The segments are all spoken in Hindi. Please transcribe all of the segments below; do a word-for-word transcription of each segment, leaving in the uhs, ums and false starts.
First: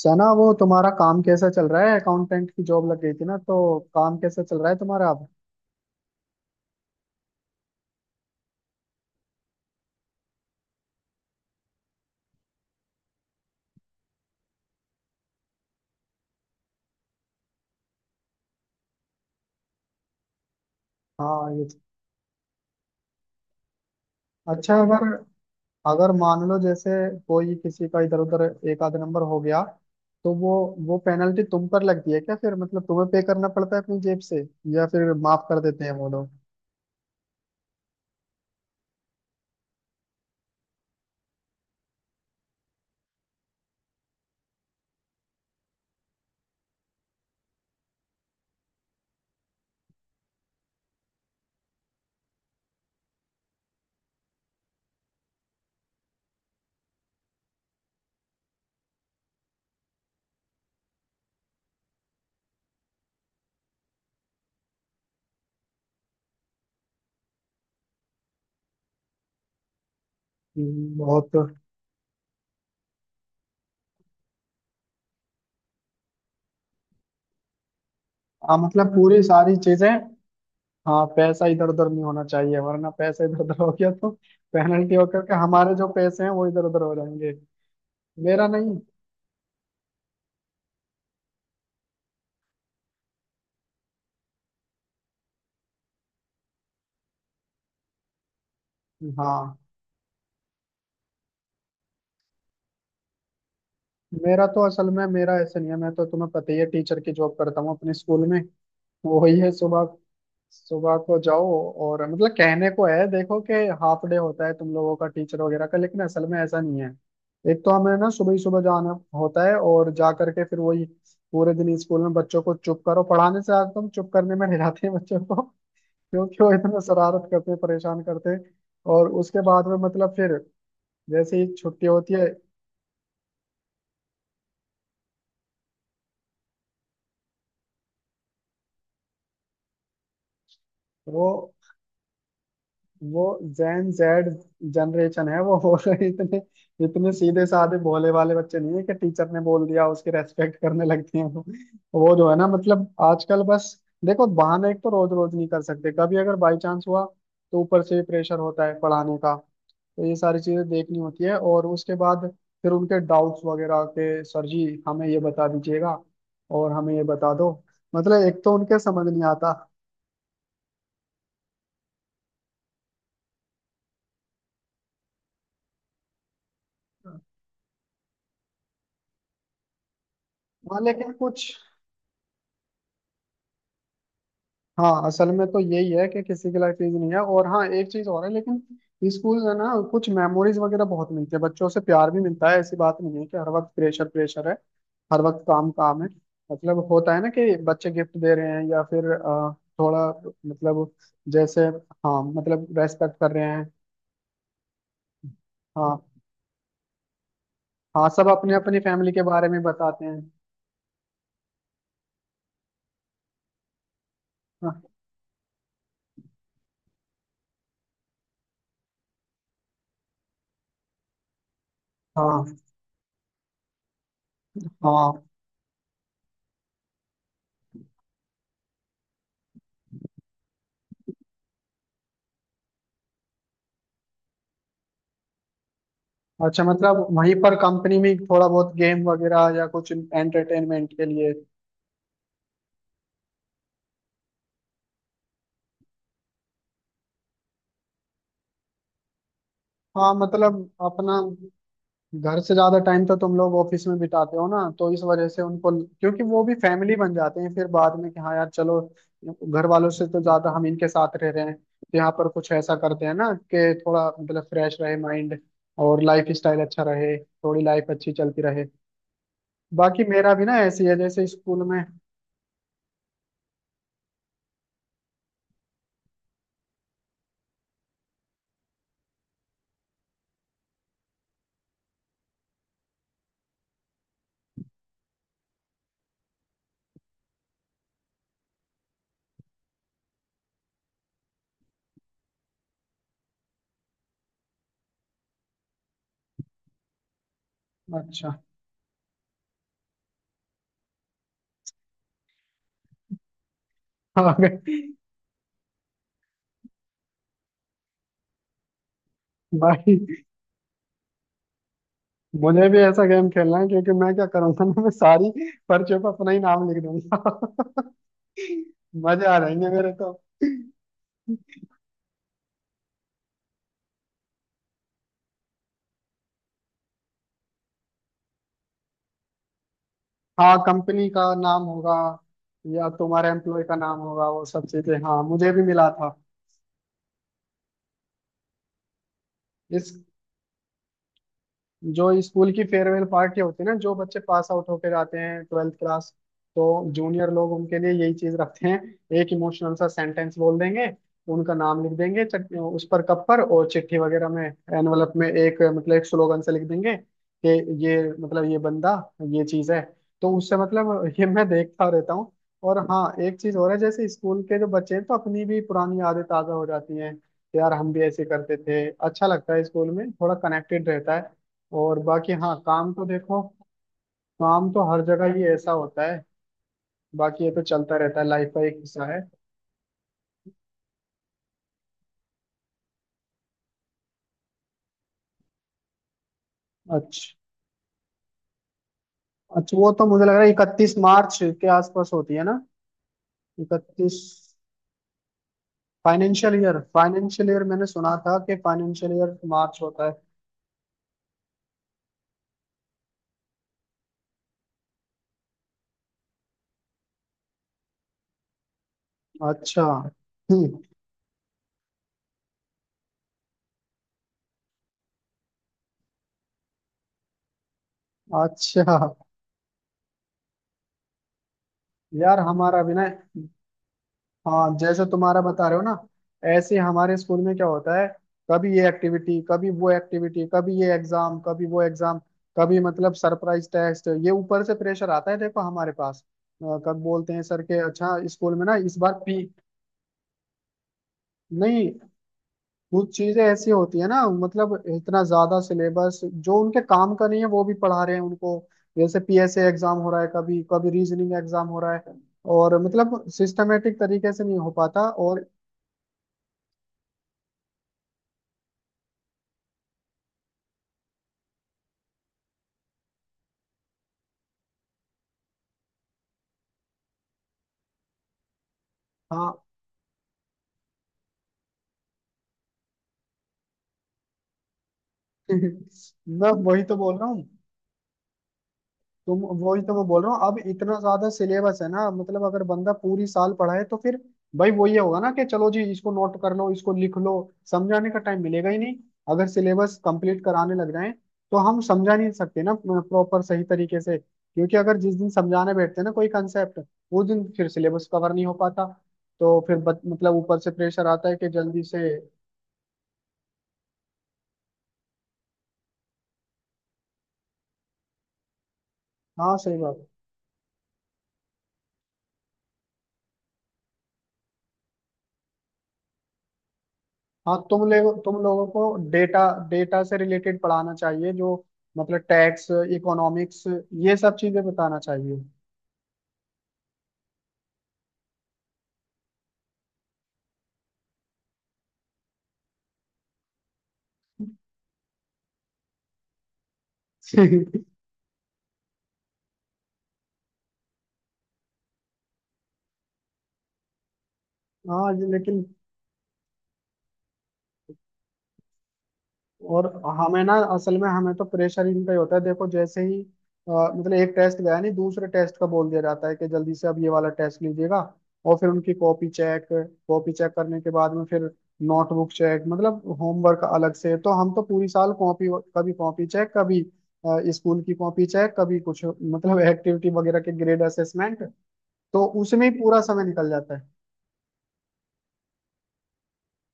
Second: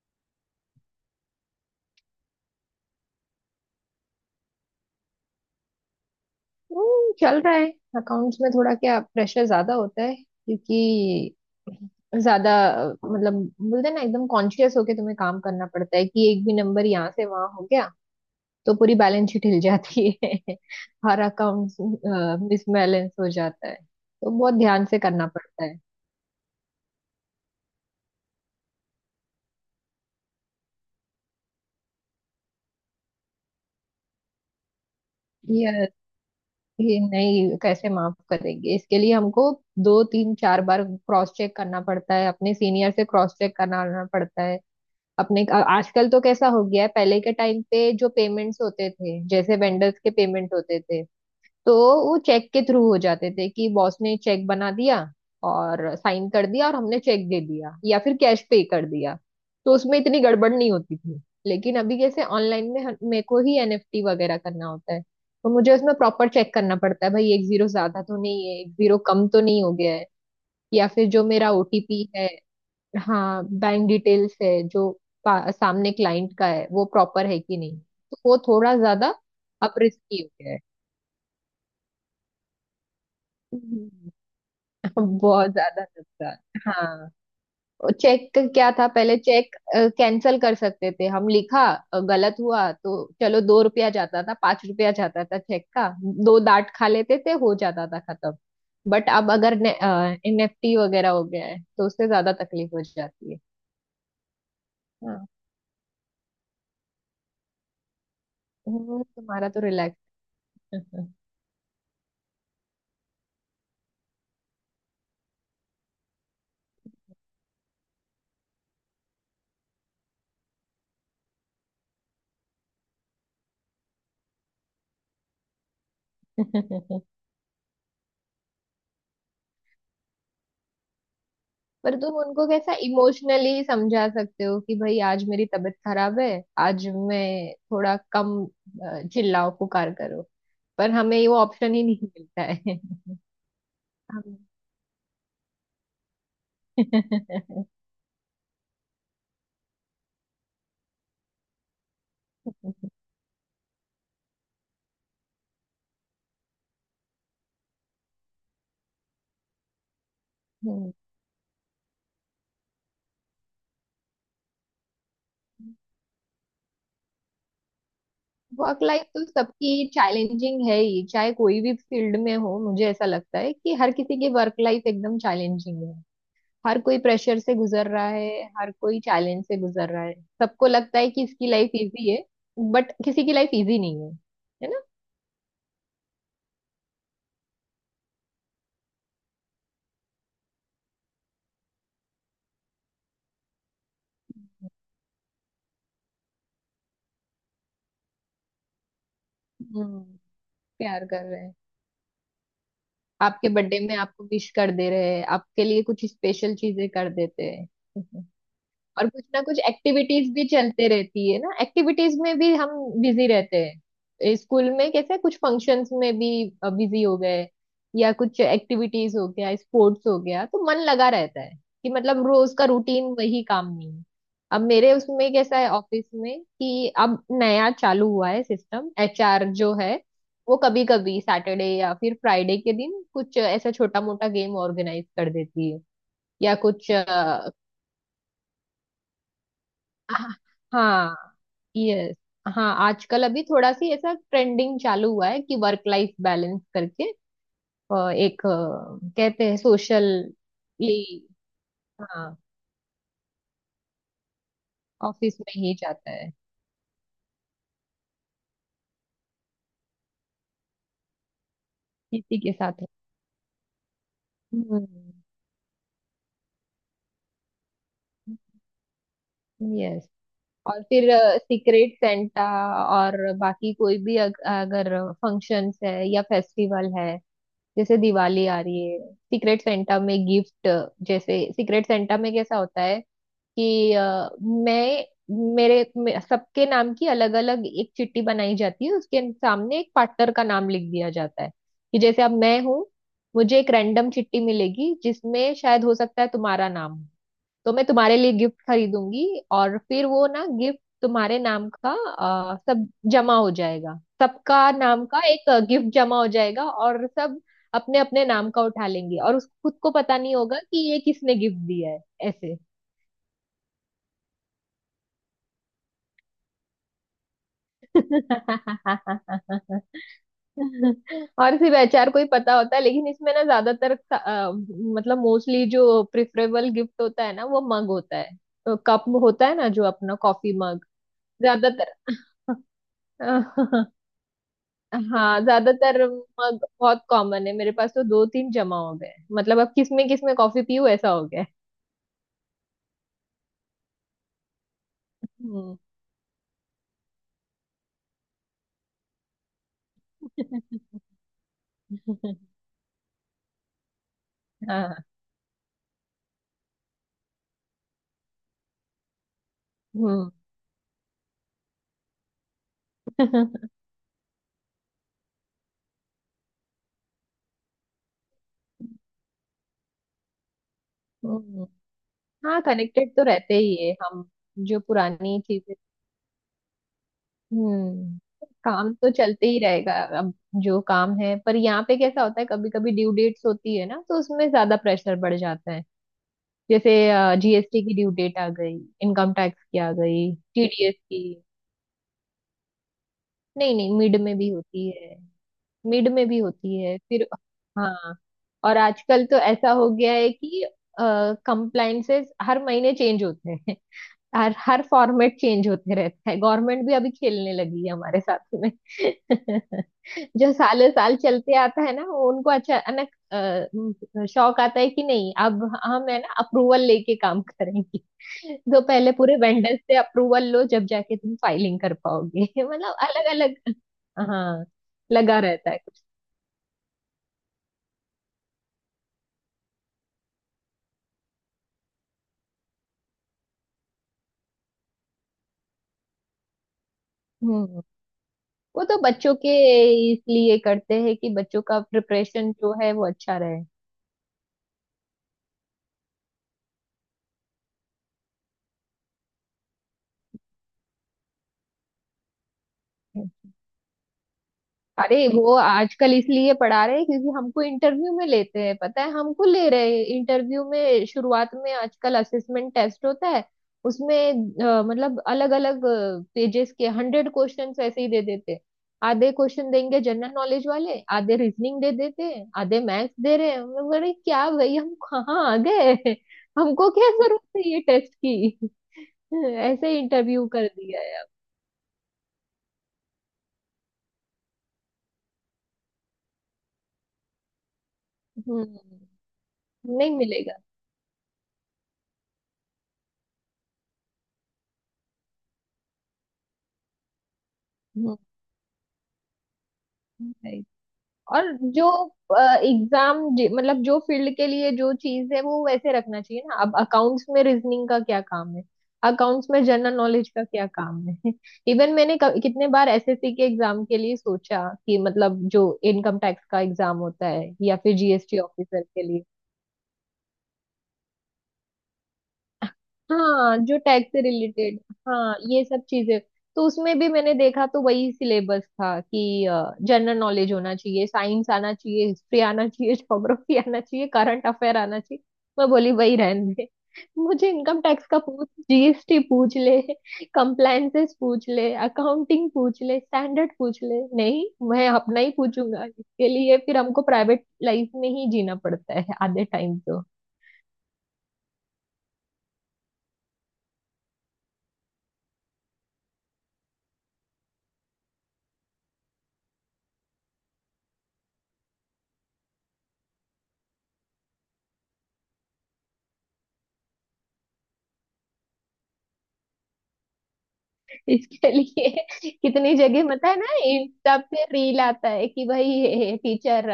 सना, वो तुम्हारा काम कैसा चल रहा है? अकाउंटेंट की जॉब लग गई थी ना, तो काम कैसा चल रहा है तुम्हारा अब? हम्म, चल रहा है। अकाउंट्स में थोड़ा क्या प्रेशर ज्यादा होता है, क्योंकि ज्यादा अ, मतलब बोलते हैं ना, एकदम कॉन्शियस होके तुम्हें काम करना पड़ता है कि एक भी नंबर यहाँ से वहां हो गया तो पूरी बैलेंस शीट हिल जाती है। हर हाँ ये। अकाउंट मिसबैलेंस हो जाता है, तो बहुत अच्छा, ध्यान से अगर करना पड़ता है। अगर मान लो जैसे कोई किसी का इधर उधर एक आध नंबर हो गया तो वो वो पेनल्टी तुम पर लगती है क्या? फिर मतलब तुम्हें पे करना पड़ता है अपनी जेब से, या फिर माफ कर ये देते हैं वो लोग? ये नहीं, कैसे माफ करेंगे इसके लिए हमको। दो तीन चार बार क्रॉस चेक करना पड़ता है, अपने सीनियर से क्रॉस चेक कराना पड़ता है। अपने अ- आजकल तो कैसा हो गया है, पहले के टाइम पे जो पेमेंट्स होते थे, जैसे वेंडर्स के पेमेंट होते थे, तो वो चेक के थ्रू हो जाते थे कि बॉस ने चेक बना दिया और साइन कर दिया और हमने चेक दे दिया या फिर कैश पे कर दिया, तो उसमें इतनी गड़बड़ नहीं होती थी। लेकिन अभी जैसे ऑनलाइन में हम- मेरे को ही एनएफटी वगैरह करना होता है, तो मुझे उसमें प्रॉपर चेक करना पड़ता है, भाई एक जीरो ज्यादा तो नहीं है, एक जीरो कम तो नहीं हो गया है, या हम्म, फिर जो बहुत। मेरा ओटीपी है, हाँ बैंक डिटेल्स है जो पा- सामने क्लाइंट का है वो प्रॉपर है कि नहीं, तो वो हाँ थोड़ा मतलब ज्यादा पूरी सारी अब चीजें। रिस्की हो गया है। हाँ, पैसा इधर उधर नहीं होना चाहिए, वरना पैसा इधर उधर हो गया तो हम्म। पेनल्टी होकर के बहुत हमारे ज्यादा जो पैसे हैं वो नुकसान, इधर उधर हो हाँ। जाएंगे। चेक मेरा क्या नहीं। था, पहले चेक कैंसल कर सकते थे हम, लिखा अ, गलत हुआ तो चलो, दो रुपया जाता था, पांच रुपया जाता था चेक का, दो डांट खा लेते थे, हो जाता था खत्म। बट अब अगर हाँ, एनएफटी वगैरह हो गया है तो उससे ज्यादा तकलीफ हो जाती है। मेरा तो असल में हाँ। मेरा ऐसे नहीं है। मैं तो, तुम्हें पता ही है, टीचर की जॉब करता हूँ अपने स्कूल में। हम्म, वो वही तुम्हारा है, तो सुबह रिलैक्स। सुबह को जाओ। और मतलब कहने को है, देखो कि हाफ डे होता है तुम लोगों का, टीचर वगैरह का, लेकिन असल में ऐसा नहीं है। एक तो हमें ना सुबह ही सुबह जाना होता है, और जा करके फिर वही पूरे दिन स्कूल में बच्चों को चुप करो। पढ़ाने से आज तुम चुप करने में हिलाते हैं बच्चों को क्योंकि वो इतना शरारत करते हैं, परेशान करते हैं। और उसके बाद में मतलब फिर जैसे ही छुट्टी पर होती तुम है। उनको कैसा इमोशनली समझा सकते हो कि भाई आज मेरी तबीयत खराब है, आज मैं थोड़ा कम अ, चिल्लाओ पुकार करो। पर हमें वो वो ऑप्शन ही नहीं मिलता है। वो जेन जेड जनरेशन है, वो हो रहे, इतने इतने सीधे साधे भोले वाले बच्चे नहीं है कि टीचर ने बोल दिया उसकी रेस्पेक्ट करने लगते हैं। वो वो जो है ना, मतलब आजकल बस, देखो बहाना एक तो रोज रोज नहीं कर सकते। कभी अगर बाई चांस हुआ तो ऊपर से भी प्रेशर होता है पढ़ाने का। तो ये सारी चीजें देखनी होती है, और उसके बाद फिर उनके डाउट्स वगैरह के, सर जी हमें ये बता दीजिएगा, और हमें ये बता दो। मतलब एक तो उनके वर्क लाइफ समझ नहीं तो आता। सबकी चैलेंजिंग है ही, चाहे कोई भी फील्ड में हो। मुझे ऐसा लगता है कि हर किसी की वर्क लाइफ एकदम चैलेंजिंग है, हर कोई प्रेशर से गुजर रहा है, हर कोई चैलेंज से गुजर रहा है। सबको हाँ, लगता है लेकिन कि इसकी कुछ। लाइफ इजी है, बट किसी की लाइफ इजी नहीं है, है ना। हाँ असल में तो यही है कि किसी की लाइफ इजी नहीं है। और हाँ एक चीज और है, लेकिन स्कूल है ना, कुछ मेमोरीज वगैरह बहुत मिलती है, बच्चों से प्यार भी मिलता है। ऐसी बात नहीं है कि हर वक्त प्रेशर प्रेशर है, हर वक्त काम काम है। मतलब होता है ना कि बच्चे गिफ्ट दे रहे हैं या फिर अ, हम्म, थोड़ा मतलब, प्यार कर रहे हैं, जैसे हाँ मतलब रेस्पेक्ट कर रहे आपके हैं। बर्थडे में आपको विश कर दे रहे हैं, आपके लिए कुछ हाँ। स्पेशल चीजें कर देते हैं। हाँ सब अपने अपनी और फैमिली के कुछ ना बारे कुछ में बताते हैं। एक्टिविटीज भी चलते रहती है ना, एक्टिविटीज में भी हम बिजी रहते हैं स्कूल हाँ में, कैसे कुछ फंक्शंस में भी बिजी हो गए, या कुछ एक्टिविटीज हो गया, स्पोर्ट्स हो गया, तो मन लगा रहता है कि मतलब हाँ, रोज का रूटीन वही काम नहीं है। अब मेरे हाँ। उसमें कैसा है ऑफिस में कि अब नया चालू हुआ है सिस्टम, एचआर जो है वो कभी कभी सैटरडे या फिर फ्राइडे के दिन कुछ ऐसा छोटा मोटा गेम ऑर्गेनाइज कर देती है, या अच्छा, कुछ। मतलब वहीं पर कंपनी में थोड़ा बहुत गेम वगैरह या कुछ हाँ। एंटरटेनमेंट के लिए? हाँ। यस। हाँ, आजकल अभी थोड़ा सी ऐसा ट्रेंडिंग चालू हुआ है कि वर्क लाइफ बैलेंस करके अ, एक अ, कहते हैं सोशल, हाँ मतलब ये। अपना, हाँ, घर से ज्यादा टाइम तो तुम लोग ऑफिस में बिताते हो ना, तो इस वजह ऑफिस से में उनको, ही जाता क्योंकि है, वो भी फैमिली बन जाते हैं फिर बाद में। कि हाँ यार चलो, घर वालों से तो ज्यादा हम इनके साथ रह रहे हैं, तो यहाँ पर किसी कुछ के ऐसा साथ। करते हैं ना कि थोड़ा मतलब फ्रेश हम्म। रहे माइंड, और लाइफ स्टाइल अच्छा रहे, थोड़ी लाइफ अच्छी चलती रहे। बाकी यस। मेरा भी ना और ऐसी है फिर जैसे स्कूल में। सीक्रेट सेंटा और बाकी कोई भी अग, अगर फंक्शंस है या फेस्टिवल है, जैसे दिवाली आ रही है, सीक्रेट सेंटा में गिफ्ट। जैसे सीक्रेट सेंटा में कैसा होता है कि अ, मैं मेरे मे, सबके नाम की अलग अलग एक चिट्ठी बनाई जाती है, उसके सामने एक पार्टनर का नाम लिख दिया जाता है। कि जैसे अब मैं हूँ, मुझे एक रैंडम चिट्ठी मिलेगी जिसमें शायद हो सकता है तुम्हारा नाम हो, तो मैं तुम्हारे अच्छा। लिए गिफ्ट खरीदूंगी और फिर वो ना गिफ्ट तुम्हारे नाम का अ, सब जमा हो जाएगा। हाँ सबका नाम का एक गिफ्ट जमा हो जाएगा, और सब अपने अपने नाम का उठा लेंगे, और उस खुद को भाई, पता नहीं होगा कि ये किसने गिफ्ट दिया है, ऐसे। मुझे भी ऐसा गेम खेलना है, क्योंकि मैं क्या करूंगा ना, मैं सारी पर्चियों पर अपना ही नाम लिख दूंगा। मजे आ जाएंगे मेरे तो। और सिर्फ एचआर को ही पता होता है, लेकिन इसमें ना ज्यादातर अ, मतलब मोस्टली जो प्रिफरेबल गिफ्ट होता है ना, वो मग होता है, तो कप होता है ना, जो अपना कॉफी हाँ मग। कंपनी का नाम होगा ज्यादातर। या तुम्हारे एम्प्लॉय का नाम होगा, वो सब चीजें, हाँ हाँ, मुझे भी मिला ज्यादातर था। मग बहुत कॉमन है, मेरे पास तो दो तीन जमा हो गए, मतलब अब इस किस में किस में कॉफी पीऊँ ऐसा हो गया है। जो स्कूल की फेयरवेल पार्टी होती है ना, जो बच्चे पास आउट होकर जाते हैं ट्वेल्थ हम्म। क्लास, तो जूनियर लोग उनके लिए यही चीज रखते हैं। एक इमोशनल सा सेंटेंस बोल देंगे, उनका नाम लिख देंगे चट- उस पर, कप पर, और चिट्ठी वगैरह में, हाँ। एनवलप में, एक मतलब एक स्लोगन से लिख देंगे कि ये, मतलब ये बंदा ये चीज है। हम्म। तो उससे मतलब ये मैं देखता रहता हूँ। और हाँ एक चीज और है, जैसे स्कूल के जो बच्चे हैं तो अपनी भी पुरानी यादें ताजा हो जाती हैं कि यार हम भी ऐसे करते थे। अच्छा लगता है, स्कूल में थोड़ा कनेक्टेड रहता है। हम्म। और बाकी हाँ हाँ काम तो कनेक्टेड तो देखो, रहते ही है हम, काम जो तो हर जगह पुरानी ही ऐसा चीजें। होता है। बाकी ये तो चलता रहता है, हम्म, लाइफ का एक काम तो हिस्सा है। चलते ही रहेगा। अब जो काम है, पर यहाँ पे कैसा होता है कभी कभी ड्यू डेट्स होती है ना, तो उसमें ज्यादा प्रेशर बढ़ जाता है, जैसे अच्छा। जीएसटी की ड्यू डेट आ गई, इनकम टैक्स अच्छा की वो आ तो मुझे गई, लग रहा है टीडीएस इकतीस मार्च की। के आसपास होती है ना? नहीं नहीं, मिड इकतीस। में भी होती है, मिड में भी फाइनेंशियल ईयर, होती है फिर। फाइनेंशियल ईयर मैंने हाँ। सुना था कि और फाइनेंशियल आजकल तो ईयर ऐसा मार्च हो होता गया है। है कि कंप्लाइंसेस हर महीने चेंज होते हैं, हर हर फॉर्मेट चेंज होते रहता है, गवर्नमेंट भी अभी खेलने लगी है हमारे साथ में। अच्छा। जो हम्म। सालों साल चलते आता है ना, वो उनको अचानक अ, शौक आता है कि नहीं अब हम है ना अप्रूवल लेके काम करेंगे। तो अच्छा। पहले पूरे वेंडर से अप्रूवल लो जब जाके तुम फाइलिंग कर यार पाओगे। हमारा भी मतलब ना, अलग अलग। हाँ। हाँ जैसे लगा तुम्हारा बता रहता रहे है हो ना, कुछ। ऐसे हमारे स्कूल में क्या होता है, कभी ये एक्टिविटी कभी वो एक्टिविटी, कभी ये एग्जाम कभी वो एग्जाम, कभी मतलब सरप्राइज टेस्ट, ये ऊपर से प्रेशर आता है। देखो हमारे पास, अ, कब बोलते हैं सर के, हम्म। अच्छा स्कूल में ना वो इस तो बार बच्चों पी। के इसलिए करते हैं कि बच्चों का नहीं, प्रिपरेशन जो है वो कुछ अच्छा चीजें रहे। ऐसी होती है ना मतलब इतना ज्यादा सिलेबस जो उनके काम का नहीं है वो भी पढ़ा रहे हैं उनको। जैसे पीएसए एग्जाम हो रहा है, कभी कभी रीजनिंग एग्जाम हो रहा है। और मतलब सिस्टमेटिक तरीके से नहीं हो पाता। अरे और वो आजकल इसलिए पढ़ा रहे हैं क्योंकि हमको इंटरव्यू में लेते हैं, पता है हमको ले रहे हैं इंटरव्यू में, शुरुआत में आजकल असेसमेंट टेस्ट होता है, उसमें अ, मतलब अलग अलग पेजेस के हंड्रेड क्वेश्चन ऐसे ही दे देते हैं। आधे हाँ क्वेश्चन देंगे जनरल नॉलेज वाले, आधे रीजनिंग दे देते हैं, आधे मैथ्स दे रहे हैं, हम बोले, क्या भाई हम कहाँ आ गए। मैं वही हमको तो क्या बोल रहा हूँ। जरूरत है ये टेस्ट की। तुम वही तो, ऐसे मैं बोल रहा हूँ इंटरव्यू अब कर इतना दिया है अब। ज्यादा सिलेबस है ना। मतलब अगर बंदा पूरी साल पढ़ाए तो फिर भाई वो ये होगा ना कि चलो जी इसको नोट कर लो, इसको लिख लो, समझाने का टाइम मिलेगा हम्म। ही नहीं। अगर सिलेबस नहीं कंप्लीट मिलेगा। कराने लग जाए तो हम समझा नहीं सकते ना प्रॉपर सही तरीके से, क्योंकि अगर जिस दिन समझाने बैठते हैं ना कोई कंसेप्ट, वो दिन फिर सिलेबस कवर नहीं हो पाता। तो फिर बत, मतलब ऊपर हम्म। से प्रेशर आता है और कि जल्दी जो से। एग्जाम, मतलब जो फील्ड के लिए जो चीज है वो वैसे रखना चाहिए ना। अब अकाउंट्स में रीजनिंग का क्या काम है, अकाउंट्स हाँ में सही जनरल बात। नॉलेज का क्या काम है। इवन मैंने क- कितने बार एसएससी के एग्जाम के लिए सोचा कि मतलब जो इनकम टैक्स का एग्जाम होता है, हाँ या तुम फिर लोग तुम जीएसटी लोगों को ऑफिसर के लिए। डेटा, डेटा से रिलेटेड पढ़ाना चाहिए, जो मतलब टैक्स, हाँ इकोनॉमिक्स, जो टैग ये से सब चीजें रिलेटेड। बताना हाँ चाहिए। ये सब चीजें, तो उसमें भी मैंने देखा तो वही सिलेबस था कि जनरल नॉलेज होना चाहिए, साइंस आना चाहिए, हिस्ट्री आना चाहिए, ज्योग्राफी आना चाहिए, करंट अफेयर आना चाहिए। मैं बोली वही रहने दे। मुझे इनकम टैक्स का पूछ, जीएसटी पूछ ले, कंप्लायंसेस पूछ ले, अकाउंटिंग पूछ ले, स्टैंडर्ड पूछ ले। नहीं, मैं हाँ अपना ये- ही लेकिन, पूछूंगा। इसके लिए फिर हमको प्राइवेट लाइफ में ही जीना पड़ता है आधे टाइम और तो, हमें ना असल में हमें तो प्रेशर इनका ही होता है। देखो जैसे ही अ, मतलब एक टेस्ट गया नहीं, दूसरे टेस्ट का बोल दिया जाता है कि जल्दी से अब ये वाला टेस्ट लीजिएगा। और फिर उनकी कॉपी चेक, कॉपी चेक करने के बाद में फिर नोटबुक चेक, मतलब होमवर्क अलग से। तो हम तो पूरी साल कॉपी, कभी कॉपी चेक, कभी अ, स्कूल की कॉपी चेक, कभी कुछ मतलब एक्टिविटी वगैरह के ग्रेड असेसमेंट, इसके लिए। तो उसमें कितनी ही पूरा जगह समय पता है ना निकल जाता है। इंस्टा पे रील आता है कि भाई टीचर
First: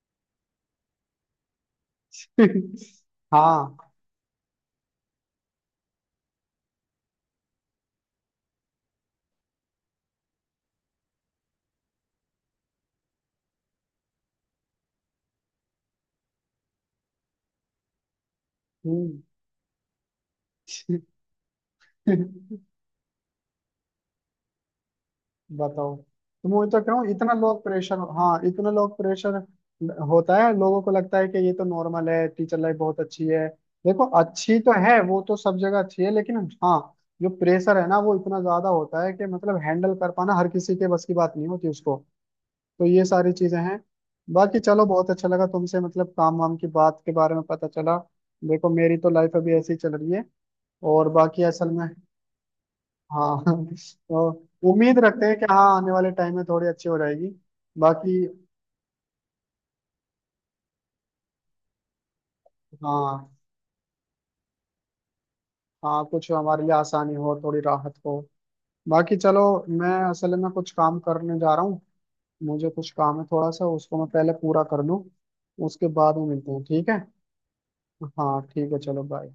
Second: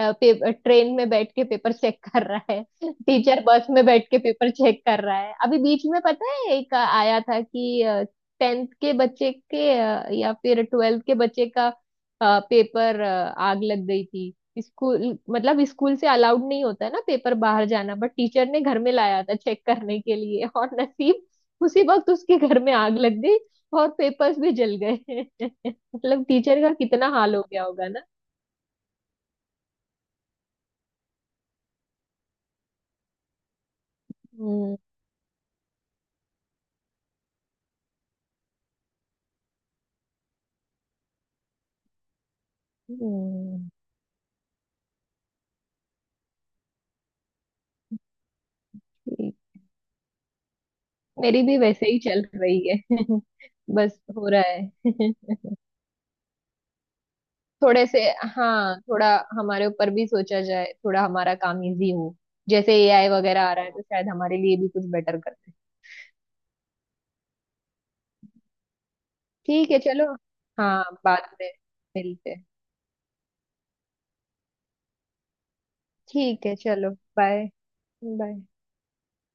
ट्रेन में बैठ के पेपर चेक कर रहा है, टीचर बस हाँ। में बैठ के पेपर चेक कर रहा है, अभी बीच में पता है एक आया था कि टेंथ के बच्चे के अ, या फिर ट्वेल्थ के बच्चे का अ, पेपर अ, आग लग गई थी। स्कूल, मतलब स्कूल से अलाउड नहीं होता है ना पेपर बाहर जाना, बट टीचर ने घर में हम्म। लाया था चेक करने के लिए, और नसीब उसी वक्त उसके घर में आग लग गई, और पेपर्स भी जल गए। बताओ, मतलब तो मैं टीचर वही का तो कह रहा हूँ कितना इतना हाल हो लोग गया होगा प्रेशर, ना। हाँ इतना लोग प्रेशर होता है। लोगों को लगता है कि ये तो नॉर्मल है, टीचर लाइफ बहुत अच्छी है। देखो अच्छी तो हम्म। है, वो तो सब जगह अच्छी है, लेकिन हाँ जो प्रेशर है ना वो इतना ज्यादा होता है कि मतलब हैंडल कर पाना हर किसी के बस की बात नहीं होती उसको। तो ये सारी चीजें हम्म, हैं। बाकी चलो, बहुत अच्छा लगा तुमसे मतलब काम वाम की बात के बारे में पता चला। देखो मेरी तो ठीक। लाइफ अभी ऐसी चल रही है, और मेरी बाकी भी असल वैसे में। ही चल रही है। हाँ बस हो तो रहा है। उम्मीद रखते हैं कि हाँ आने वाले टाइम में थोड़ी अच्छी हो जाएगी। थोड़े से। बाकी हाँ, थोड़ा हमारे ऊपर भी सोचा जाए, थोड़ा हमारा काम इजी हो, जैसे एआई हाँ, वगैरह आ रहा है तो शायद हमारे लिए भी कुछ बेटर करते हैं। हाँ कुछ हमारे लिए आसानी हो, थोड़ी राहत हो। बाकी चलो, ठीक है, मैं चलो। असल में कुछ हाँ, काम बाद करने में जा रहा हूँ। मिलते हैं। मुझे कुछ काम है थोड़ा सा, उसको मैं पहले पूरा कर लूँ, उसके बाद में ठीक मिलते है, हैं, ठीक चलो। है? बाय। हाँ बाय। ठीक है, चलो बाय।